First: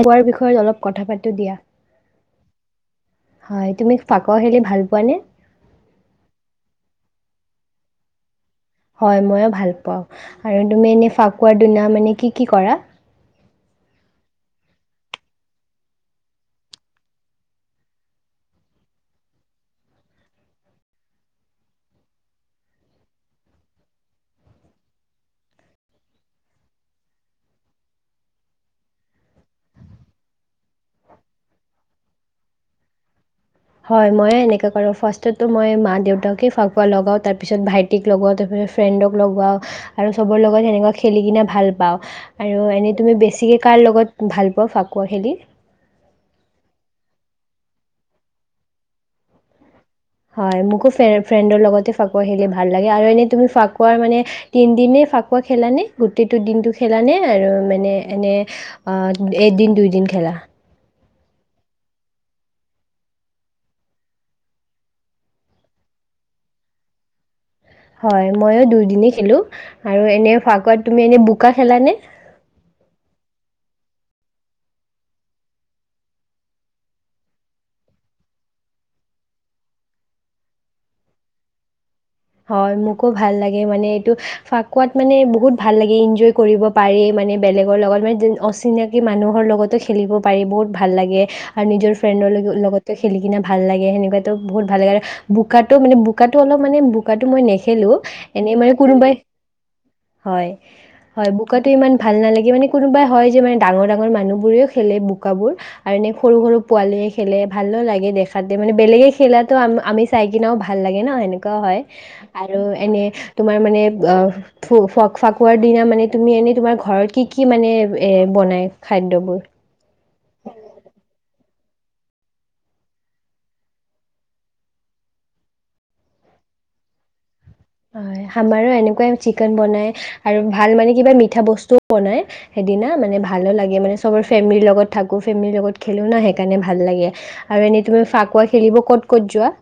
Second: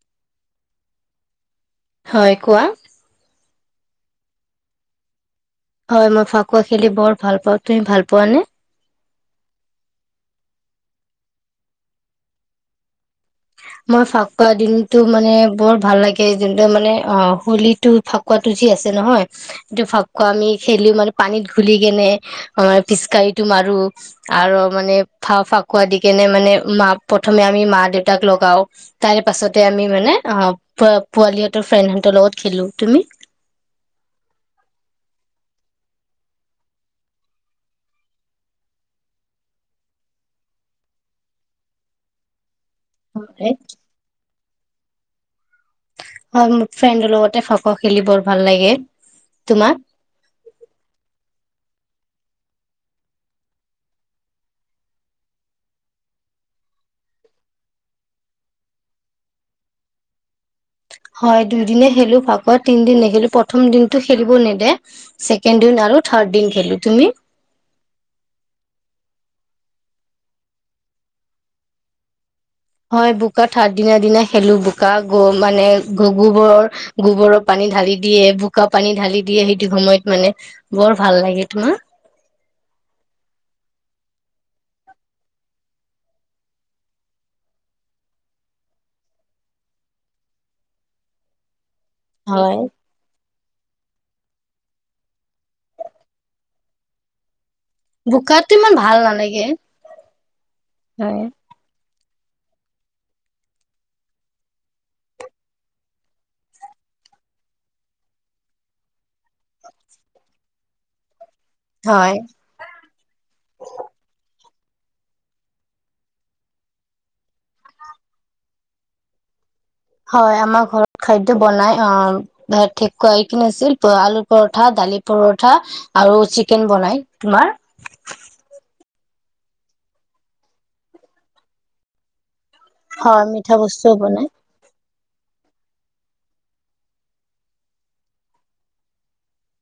আগোৱাৰ বিষয়ত অলপ কথা পাতো দিয়া হয় কোৱা হয় তুমি ফাকুৱা খেলি ভাল পোৱা নে হয় মই ফাকুৱা খেলি বৰ ভাল পাওঁ তুমি ভাল পোৱানে হয় ময়ো ভাল পাওঁ আৰু তুমি এনেই ফাকুৱাৰ দুনা মানে কি কি কৰা মই ফাকুৱা দিনতটো মানে বৰ ভাল লাগে জোনটো মানে অ হোলীটো ফাকুৱাটোঠি আছে নহয় সটো ফাকুৱা আমি খেলি মানে পানীত ঘুলি কেনে পিচকাৰিটো মাৰো আৰু মানে ফাকুৱা দি কেনে মানে মা প্ৰথমে আমি মা দেউতা তাক লগাও তাৰ পাছতে আমি মানে অ প পোৱালিহতৰ ফ্ৰেডহঁতৰ লগত খেলো তুমি হয় মইে এনেককা কৰো ফ্ৰাছত মই মা দেউতাকে ফুৱোৱা লগাওঁ তাৰ পিছত ভাইটিক লগা তাৰপিছত ফ্ৰেণ্ডক লগও আৰু চবৰ লগত সেনেকুৱা খেলি কিনে ভাল পাওঁ আৰু এনেই তুমি হয় বেছিকৈ কাৰ লগত ভাল পাওঁ ফাকুৱা কহেলি হয় মোৰ ফ্ৰেণ্ডৰ লগতে ফকুৱা' খেলি বৰ ভাল লাগে তোমাৰ হয় মোকো ফ্ৰেণ্ডৰ লগতে ফাকুৱা খেলি ভাল লাগে আৰু এনে তুমি ফাকুৱাৰ মানে তিনিদিনে ফাকুৱা খেলাানে গোটেইটো দিনটো খেলানে আৰু মানে এনে এদিন দুইদিন খেলা হয় দুদিনে খেলো ফাকুৱা তিনদিনে খেলো প্ৰথম দিনটো খেলিব নিদিয়ে ছেকেণ্ড দিন আৰু থাৰ্ড দিন খেলো তুমি হয় মইয়ো দুইদিনেই খেলো আৰু এনে ফাকুৱাত তুমি এনে বোকা খেলানে হয় বোকা থাৰ দিনা দিনা খেলো বোকা গ মানে গোবৰৰ গোবৰৰ পানী ঢালি দিয়ে বোকা পানী ঢালি দিয়ে সেইটো সময়ত মানে বৰ ভাল লাগে তোমাৰ হয় মোকো ভাল লাগে মানে এইটো ফাকুৱাত মানে বহুত ভাল লাগে এনজয় কৰিব পাৰি মানে বেলেগৰ লগত মানে অচিনাকি মানুহৰ লগতো খেলিব পাৰি বহুত ভাল লাগে আৰু নিজৰ ফ্ৰেণ্ডৰ লগ হয় লগতে খেলি কিনে ভাল লাগে সেনেকুৱাতো বহুত ভাল লাগে আৰু বোকাত মানে বোকাতটো অলপ মানে ব বুকাটো নেখে নেখেলো এনে বোকাতো মানে ইমান ভাল কোনোবাই নালাগে হয় হয় বুকাতে ইমান ভাল নালাগে মানে কোনোবাই হয় যে মানে ডাঙৰ ডাঙৰ মানুহবোৰেও খেলে বোকাবোৰ আৰু এনে সৰু সৰু পোৱালিয় খেলে ভালো লাগে দেখাতে মানে বেলেগে খেলাটো আমি চাই কিনাও ভাল লাগে ন সেনেকুৱা হয় আৰু এনে তোমাৰ মানে অঁ ফ ফ ফাকুৱাৰ দিনা মানে তুমি এনে তোমাৰ ঘৰত কি কি মানে এ বনাই খাদ্যবোৰ হয় আমাৰ ঘৰত খাদ্য বনাই আঁ আৰু কি আছিল আলু পৰঠা দালি পৰঠা আৰু চিকেন বনাই তোমাৰ হয় আমাৰো এনেকুৱাই চিকেন বনাই আৰু ভাল মানে কিবা মিঠা বস্তুও বনাই সেইদিনা মানে হয় ভালো মিঠা লাগে বস্তুও মানে বনাই চবৰ ফেমিলিৰ লগত থাকো ফেমিলিৰ লগত খেলো না সেইকাৰণে ভাল লাগে আৰু এনেই তুমি ফাকুৱা খেলিব ক'ত ক'ত যোৱা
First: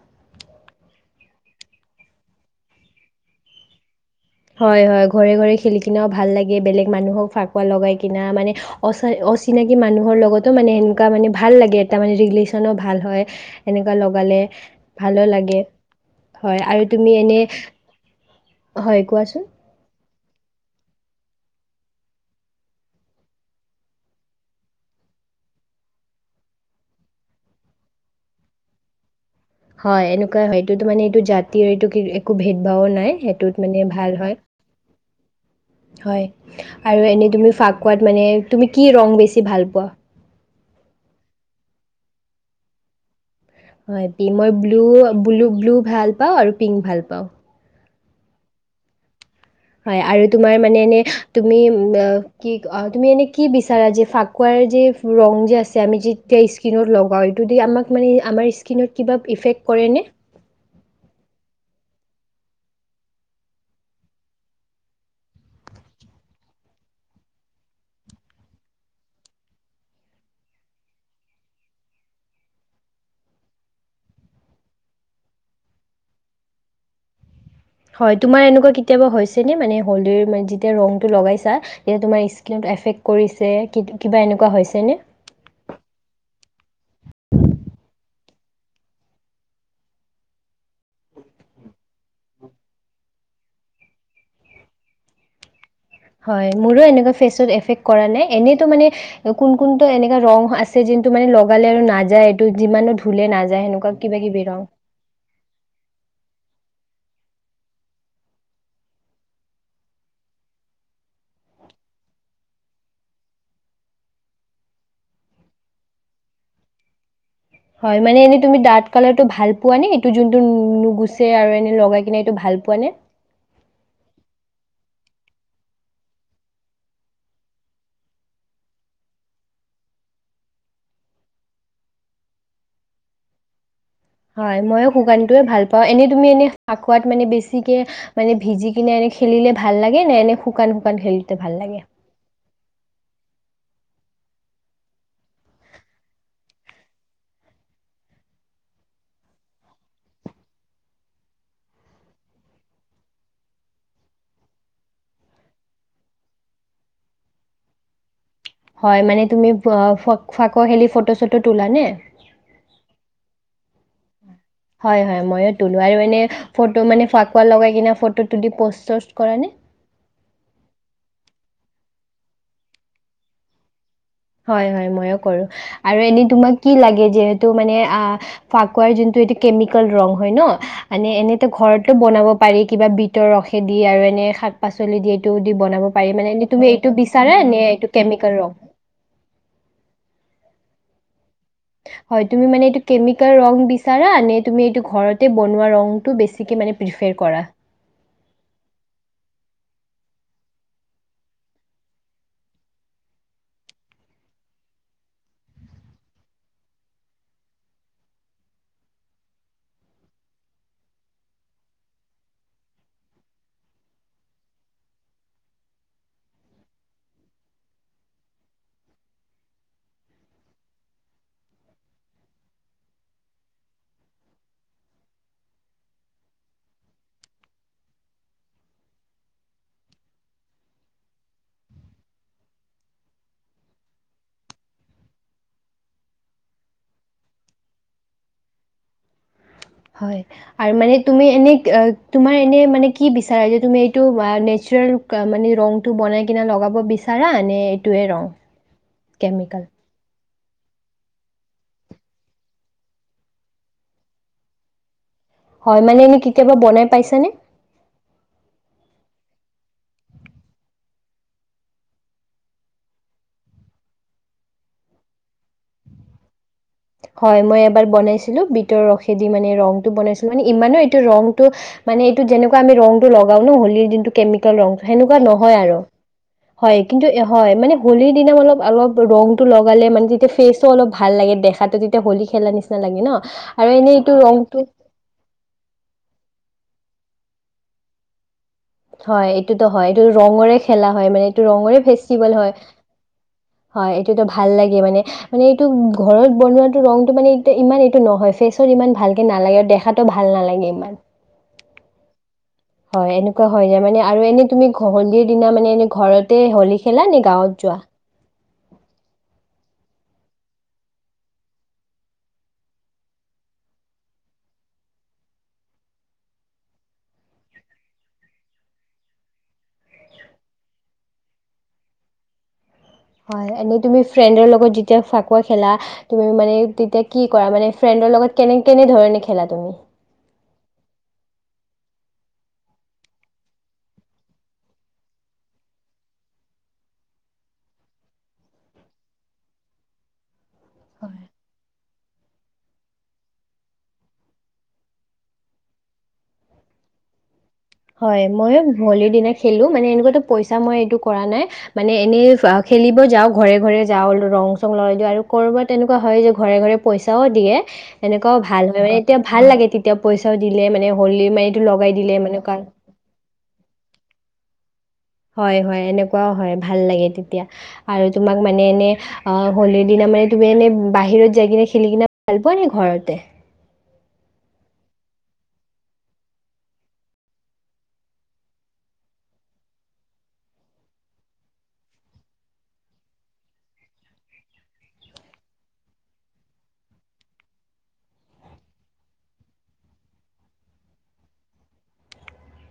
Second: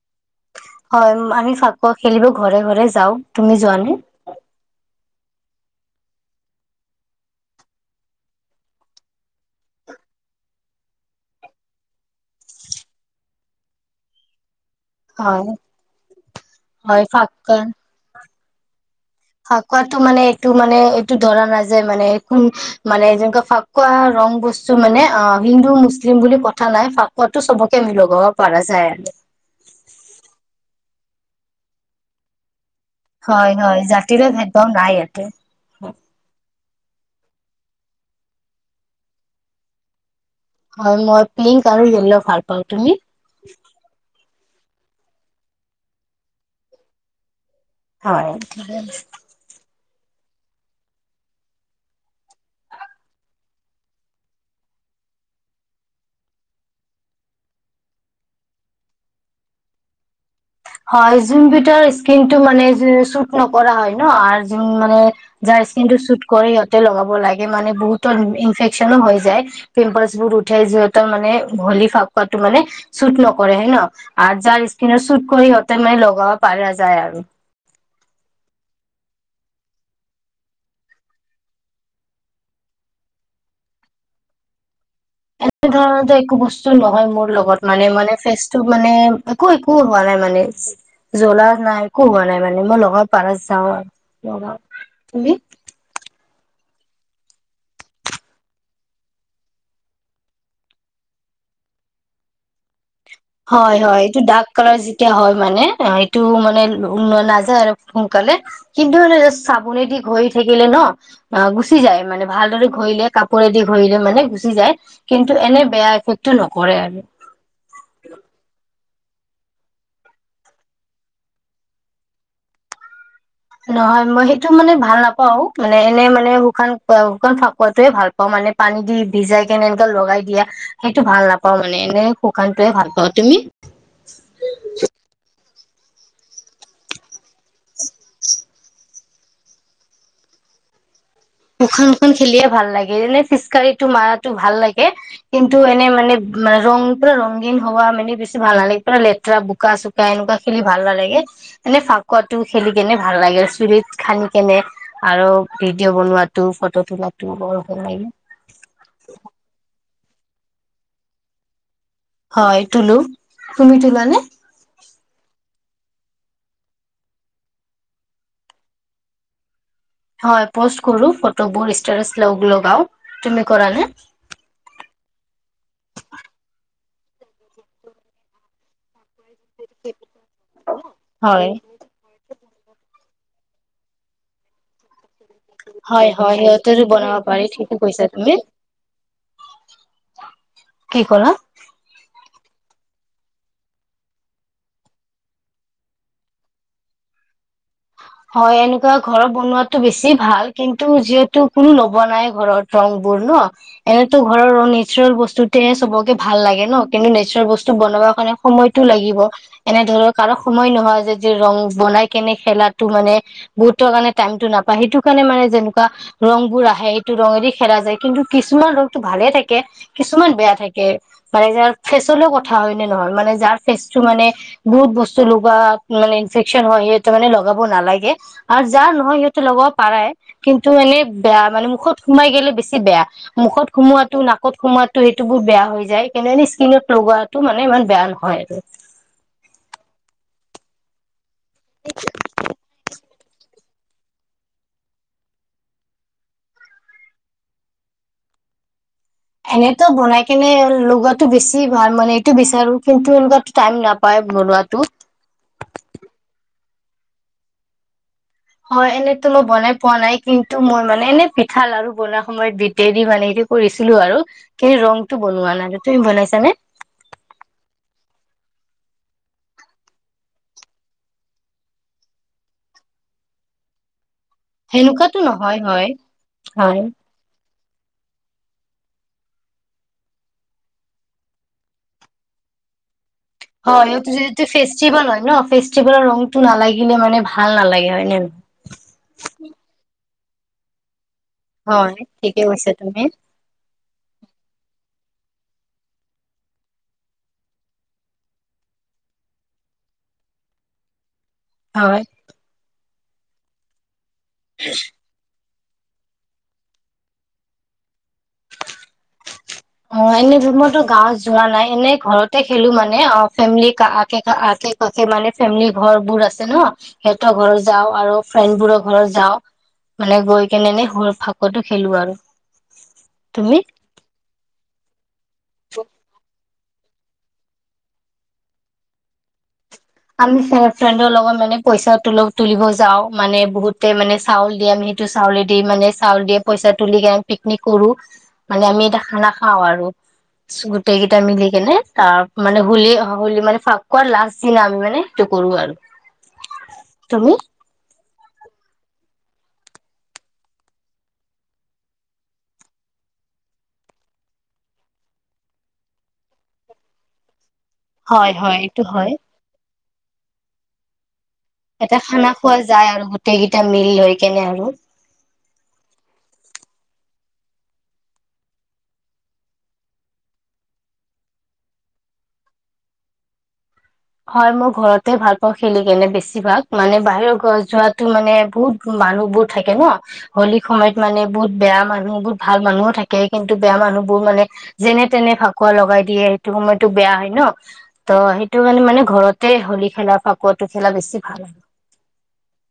হয় আমি ফাকুৱা খেলিব ঘৰে ঘৰে যাওঁ তুমি যোৱানে হয় হয় ঘৰে ঘৰে খেলি কিনাও ভাল লাগে বেলেগ মানুহক ফাকুৱা লগাই কিনা মানে অচিনাকি মানুহৰ লগতো মানে সেনেকুৱা মানে ভাল লাগে এটা মানে ৰিলেশ্যনো ভাল হয় সেনেকুৱা লগালে ভালো হয় লাগে হয় আৰু তুমি এনে হয় কোৱাচোন? ফাকুৱাটো মানে এইটো মানে এইটো ধৰা নাযায় মানেোন মানে যেনেকুৱা ফাকুৱা ৰং বস্তু মানে অ হিন্দু মুছলিম বুলি কথা নাই ফাকুৱাতটো চবকে মিলগাব পৰা যায় আৰু হয় এনেকুৱা হয়টো ত মানে এইটো জাতিৰ এইটো একো ভেদ হয় হয় জাতিৰে একদম নাই ইয়াতে হয় আৰু এনেই তুমি ফাকুৱাত মানে তুমি কি ৰং বেছি ভাল পোৱা হয় মই পিংক আৰু য়েল্লো ভাল পাওঁ তুমি হয় মই ব্ল ব্লু ভাল পাওঁ আৰু পিংক ভাল পাওঁ হয় হয় আৰু তুমাৰ মানে এনে তুমি কি কয় এনে তুমি এনে কি বিচাৰে ফাকুৱাৰ যি ৰং যে আছে যেতিয়া স্কিনত লগাও এইটো দি আমাক আমাৰ স্কিনৰ এফেক্ট কৰেনে হয় যোন বিধৰ স্কিন টো মানে শুট নকৰা হয় ন আৰু যোন মানে যাৰ স্কিন টো শুট কৰে সিহঁতে লগাব লাগে মানে বহুতৰ ইনফেকচনো হৈ যায় পিম্পলচ বোৰ উঠে যিহতৰ মানে হলি ফাকুৱটো মানে চুত নকৰে হয় ন যাৰ স্কিনৰুট চুত কৰি সিহঁতেন মানে লগাব পাৰা যায় আৰু হয় তোমাৰ এনেকুৱা কেতিয়াবা হৈছেনে মানে হোলীৰ‌ মানে যেতিয়া ৰংটো লগাইছা যেতিয়া তোমাৰ স্কিনত এফেক্ট কৰিছে কিবা এনেকুৱা হৈছেনে এনে ধৰণো একো বস্তু নহয় মোৰ লগত মানে মানে ফেচটো মানে একো একো হোৱা নাই মানে জলা নাই একো হোৱা নাই মানে মই লগৰ পাৰত যাও আৰু লগ হয় মোৰো এনেকুৱা ফেচত এফেক কৰা নাই এনেইতো মানে কোন কোনটো এনেককা ৰং আছে যোনটো মানে লগালে আৰু নাযায় এইটো যিমানো ধুলে নাযায় হয় সেনেকুৱা হয় কিবা এইটো কিবি ডাৰ্ক ৰং। কালাৰ যেতিয়া হয় মানে টো মানে নাযায় আৰু সোনকালে কিন্তু চাবোনেদি ঘৰি থাকিলে ন গুচি যায় মানে ভালদৰে ঘৰিলে কাপোৰেদি ঘৰিলে মানে গুচি যায় কিন্তু এনে বেয়া এফেক্টটো নকৰে আৰু হয়, মানে এনেই তুমি ডাৰ্ক কালাৰটো ভাল পোৱা নে এইটো যোনটো নুগুচছে আৰু এনে লগাই কি এইটো ভাল পোৱা নে নহয় মই সেইটো মানে ভাল নাপাও মানে এনে মানে শুকান শুকান ফাকুৱোৱাটোয়ে ভাল পাওঁ মানে পানী দি ভিজাই কেনে এনেকে লগাই দিয়া সেইটো ভাল নাপাও মানে এনে শুকানটোয়ে ভাল পাওঁ তুমি এনেই তুমি এনেই ফাকুৱাত মানে বেছিকে মানে ভিজি কিনে এনে খেলিলে ভাল লাগে ন এনে শুকান শুকান খেলি শুকান শুকান খেলিয়ে ভাল লাগে এনেই ফিচকাৰি মাৰাতো ভাল লাগে কিন্তু এনে মানে মানে ৰং পুৰা ৰগীন হোৱা মানে বেছি ভাল নালাগে পুৰা লেতেৰা বোকা চোকা এনেকুৱা খেলি ভাল নালাগে। এনে ফাকুৱা টো খেলি কেনে ভাল লাগে । চুলিত সানি কেনে আৰু ভিডিঅ' বনোৱাত তোৰ ফটো তোলাত ত বৰ ভাল লাগিলে হয় মানে তুমি ফক কুৱা খেলি ফটো চটো তোলা নে হয় তুলো তুমি তোলা নে হয় হয় মইও তোলো মই মানে ফাকুৱা লগাই ফটো পষ্ট কৰানে হয় পষ্ট কৰো ফটোবোৰ ষ্টাচ লগও তুমি কৰা নে হয়, হয়, ময়ো কৰোঁ আৰু এনেই তোমাক কি লাগে যিহেতু মানে অ ফাকুৱাৰ যোনটো এটো কেমিকেল ৰং হয়তো ন মানে এনেতো হয় ঘৰতো বনাব পাৰি কিবা বিটৰ ৰসে দি আৰু এনে শাক পাচলি দিয়ে তু দি বনাব হয় পাৰি হয় মানে তুমি সিহঁতেৰো এইটো বনাব বিচাৰে পাৰি নে ঠিকে এইটো কৈছা তুমি কেমিকেল ৰং কি কলা হয় তুমি মানে এইটো কেমিকেল ৰং বিচাৰা নে এইটো ঘৰতে বনোৱা ৰংটো পিফেৰ কৰা হয়, এনেকুৱা ঘৰত বনোৱাতো বেছি ভাল। কিন্তু যিহেতু কোনো লব নাই ঘৰত ৰং বোৰ ন এনেতো ঘৰৰ ৰ নেচাৰেল বস্তুতে চবকে ভাল লাগে ন কিন্তু নেচাৰেল বস্তু বনাব কাৰণে সময়তটো লাগিব। এনে ধৰক কাৰক সময় নহয় যে যে ৰং বনাই কেনে খেলাত। বুত কাৰে টাইমতটো নাপায় সেইটো কাৰণে মানে যেনেকুৱা ৰং বোৰ আহে সেইটো ৰঙেদি খেলা যায় কিন্তু কিছুমান ৰঙটো ভালে থাকে কিছুমান বেয়া থাকে, মানে যাৰ ফেচলৈ কথা হয় নে নহয় মানে যাৰ ফেচ টো মানে বহুত বস্তু লগোৱা মানে ইনফেকচন হয় সেইটো মানে লগাব নালাগে আৰু যাৰ নহয় সিহতে লগাব পাৰে, কিন্তু এনে বেয়া মানে মুখত সোমাই গলে বেছি বেয়া। মুখত সোমোৱাটো নাকত সোমোৱাটো সেইটো বোৰ বেয়া হৈ যায় এনে স্কিনত লগোৱাটো মানে ইমান বেয়া নহয় আৰু হয় আৰু মানে তুমি এনে তোমাৰ এনে মানে কি কি বিচাৰা যে তুমি এইটো নেচাৰেল মানে ৰংটো বনাই কিনে লগাব বিচাৰা নে এইটোৱে ৰং কেমিকেল? এনেতো বনাই এনে লগোৱাটো বেছি ভাল মানে এইটো বিচাৰো কিন্তু এনোকোবা টাইম নাপাই বনোৱাতো হয় মানে এনেই কেতিয়াবা বনাই পাইছানে হয়, এনেতো মই বনাই পোৱা নাই কিন্তু মই মানে এনে পিঠা লাৰু বনুৱাৰ সময়ত বিতেদি মানে এইটো কৰিছিলো আৰু কিন্তু ৰংটো বনোৱা নাই। তুমি কৰিছানে? হয় মই এবাৰ বনাইছিলো বিটৰ ৰসেদি মানে ৰংটো বনাইছিলো মানে ইমানো এইটো ৰংটো মানে এইটো যেনেকুৱা আমি ৰংটো লগাও ন হলীৰ দিনটোত কেমিকেল ৰং সেনেকুৱাতো সেনেকুৱা নহয় আৰু হয় হয় কিন্তু হয় মানে। হোলিৰ দিনা অলপ অলপ ৰং টো লগালে মানে তেতিয়া ফেচটো অলপ ভাল লাগে দেখাত। ত তেতিয়া হলী খেলা নিচিনা লাগে ন'। হয় এনেই সিহঁতে এইটো যদি ৰংটো ফেষ্টিভেল হয় ন ফেষ্টিভেলৰ ৰংটো নালাগে। দেখিলে মানে ভাল নালাগে হয় নে? হয় এইটোতো হয়। টো ৰঙৰে খেলা হয় মানে। ৰঙৰে নহয়? হয় ফেষ্টিভেল ঠিকে হয় কৈছা তুমি -হয় এইটোতো ভাল লাগে মানে। মানে এইটো ঘৰত বনোৱাটো ৰংতটো মানে এই ইমান এইটো নহয়। ফেচত ইমান ভালকে নালাগে আৰু দেখাতো ভাল নালাগে ইমান। হয়। হয় এনেকুৱা হয় যে মানে। আৰু এনে তুমি হলীৰ দিনা মানে এনে ঘৰতে হলী খেলা নে গাঁৱত যোৱা। অ এনে গাঁৱত যোৱা নাই। এনে ঘৰতে খেলো মানে অ ফেমিলি আষে কাষে মানে ফেমিলি ঘৰবোৰ আছে ন' সিহঁতৰ ঘৰত যাওঁ আৰু ফ্ৰেণ্ডবোৰৰ ঘৰত যাও মানে গৈ কেনে এনে সুৰ ফাকুৱাতো খেলো আৰু। হয় এনে তুমি ফ্ৰেণ্ডৰ লগত যেতিয়া ফাকুৱা। ফাকুৱা খেলা তুমি মানে? তেতিয়া কি কৰা মানে ফ্ৰেণ্ডৰ লগত কেনে- কেনে ধৰণে খেলা তুমি? আমি ফ্ৰেণ্ডৰ লগত মানে পইচা তুলিব যাওঁ মানে বহুতে মানে চাউল দিয়ে আমি সেইটো চাউলে দি মানে চাউল দিয়ে পইচা তুলি পিকনিক কৰো মানে আমি এটা খানা খাওঁ আৰু। গোটেইকেইটা মিলিকেনে। তাৰ মানে হোলী, হোলী মান ফাকুৱাৰ লাষ্ট দিনা আমি মানে। টো কৰো আৰু তুমি? হয় ময়ো হোলীৰ দিনা খেলো মানে এনেকুৱাতো পইচা মই এইটো কৰা নাই মানে এনেই খেলিব যাওঁ ঘৰে ঘৰে যাওঁ ৰং চং লগাই দিওঁ আৰু ক'ৰবাত এনেকুৱা হয় যে ঘৰে ঘৰে পইচাও দিয়ে। এনেকুৱাও ভাল হয় মানে এতিয়া ভাল লাগে। এতিয়া পইচাও দিলে মানে হ'লি মা এটা খানা খোৱা যায় আৰু। গোটেইকেইটা মিলি হৈ কেনে হলোঁ। হয়- হয় এনেকুৱাও হয় ভাল লাগে তেতিয়া আৰু তোমাক মানে এনে অ' হলি দিনা মানে তুমি এনে বাহিৰত যাই কিনে খেলি কিনে ভাল পোৱা নে ঘৰতে? হয় মই ঘৰতে ভাল পাওঁ। খেলি কেনে বেছিভাগ মানে বাহিৰৰ ঘৰ যোৱা মানে বহুত মানুহ বোৰ থাকে ন হলীৰ সময়ত মানে বহুত বেয়া মানুহ বহুত ভাল মানুহও থাকে। কিন্তু বেয়া মানুহ বোৰ মানে যেনে তেনে ফাকুৱা লগাই দিয়ে সেইটো সময়তো বেয়া হয় ন ত সেইটো। সেইটো মানে -মানে ঘৰতে হলী খেলা ফাকুৱাটো খেলা বেছি ভাল।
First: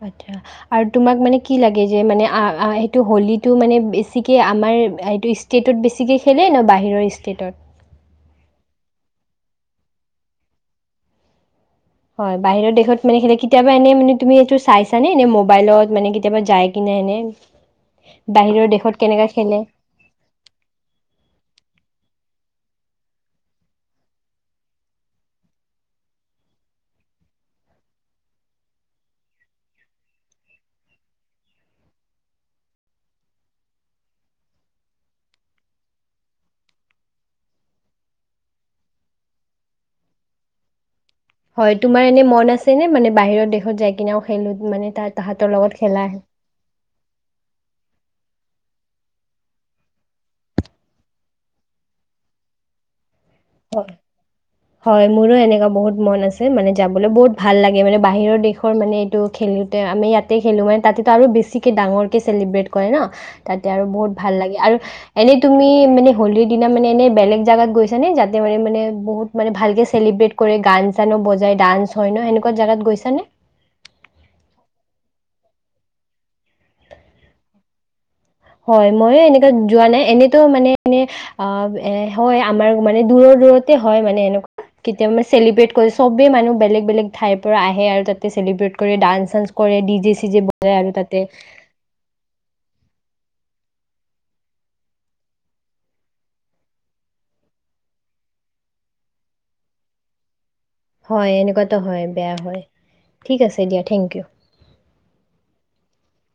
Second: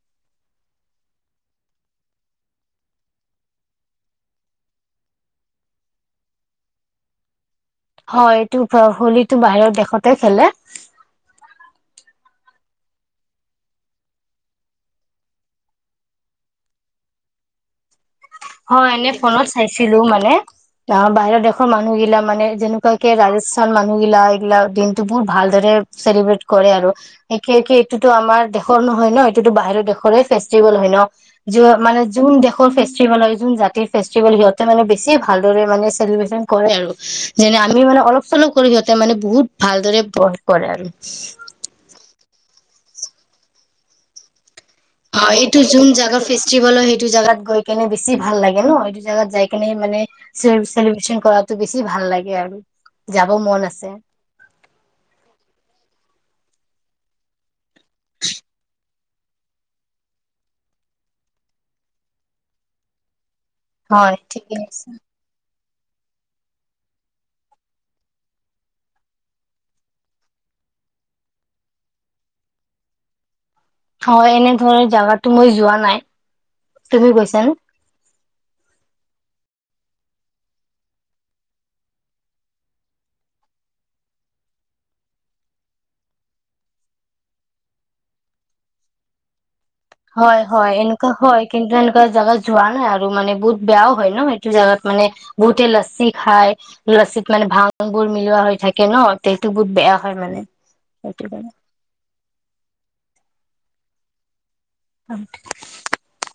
আচ্ছা আৰু তোমাক মানে কি লাগে যে মানে সেইটো হলীটো মানে বেছিকে আমাৰ ষ্টেটত বেছিকে খেলে ন বাহিৰৰ ষ্টেটত? হয় ।এইটো হোলীটো বাহিৰৰ দেশতে খেলে। হয়, বাহিৰৰ দেশত মানে কেতিয়াবা এনে মানে তুমি এইটো চাইছানে এ মবাইলত মানে কেতিয়াবা যায় কিনে এনে? বাহিৰৰ হয়, দেশত এনে কেনেকৈ ফোনত খেলে চাইছিলো মানে অ বাহিৰৰ দেশৰ মানুহগিলাক। মানে যেনেকুৱাকে ৰাজস্থান মানুহগিলা এইগিলাক দিনতটো বহু ভালদৰে চেলিব্ৰট কৰে আৰু এইটোতো আমাৰ দেশৰ নহয় ন 'এইটোতো বাহিৰৰ দেশৰে ফেষ্টিভেল হয় ন মানে যোন দেশৰ ফেষ্টিভেল হয় জাতিৰ ফেষ্টিভেল সিহঁতে মানে বেছি ভালদৰে মানে চেলিব্ৰেচন কৰে আৰু যেনে আমি মানে অলপ চলপ কৰি সিহঁতে মানে বহুত ভালদৰে কৰে আৰু। হয় তোমাৰ এনে মন আছেনে মানে বাহিৰৰ দেশত যাই কিনে খেলো। হয় এইটো যোন জোগাৰ ফেষ্টিভেল হয়। সেইটো জোগাত গৈ কেনে বেছি ভাল লাগে ন এইটো জাগাত যাই কেনে মানে চে চেলিব্ৰেশন কৰাটো বছি ভাল লাগে আৰু। যাব মন আছে হয়-হয় মোৰো এনেকুৱা বহুত মন আছে। মানে যাবলৈ বহুত ভাল লাগে মানে বাহিৰৰ দেশৰ মানে এইটো খেলোতে আমি ইয়াতে খেলো মানে তাতেতো আৰু বেছিকে ডাঙৰকে চেলিব্ৰেট কৰে ন। তাতে আৰু বহুত হয় ভাল ঠিকে লাগে আৰু আছে এনে তুমি মানে হোলীৰ দিনা মানে এনে বেলেগ জাগাত গৈছা নে যা মানে বহুত মানে ভালকে চেলিব্ৰেট কৰে গান চানো বজাই ডান্স হয় ন সেনেকুৱা জাগাত গৈছা নে? হয়, এনেধৰণৰ জাগাতো মই যোৱা নাই তুমি গৈছা নে? হয়, মই এনেকা যোৱা নাই এনেতো মানে এনে অ এ হয় আমাৰ মানে দূৰৰ-দূৰতে হয়, মানে এনেকুৱা কেতিয়াব চেলিব্ৰট কৰি চবে মানুহ বেলেগ-বেলেগ ঠাইৰ পৰা আহে আৰু তাতে চেলিব্ৰেট কৰি ডান্স চানস হয়-হয় এনেকুৱা হয় কিন্তু এনেকুৱা জাগা যোৱা নাই আৰু মানে বহুত বেয়াও হয় ন সেইটো জাগাত মানে বহুতে লচ্ছি খাই লচ্ছীিত মানে ভাংবোৰ মিলোৱা হৈ থাকে ন সেইটো বহুত বেয়া হয় মানে। সেইটো হয় কাৰণে এনেকুৱাতো হয় বেয়া হয়। ঠিক আছে দিয়া থেংক ইউ। অঠ [unintelligible]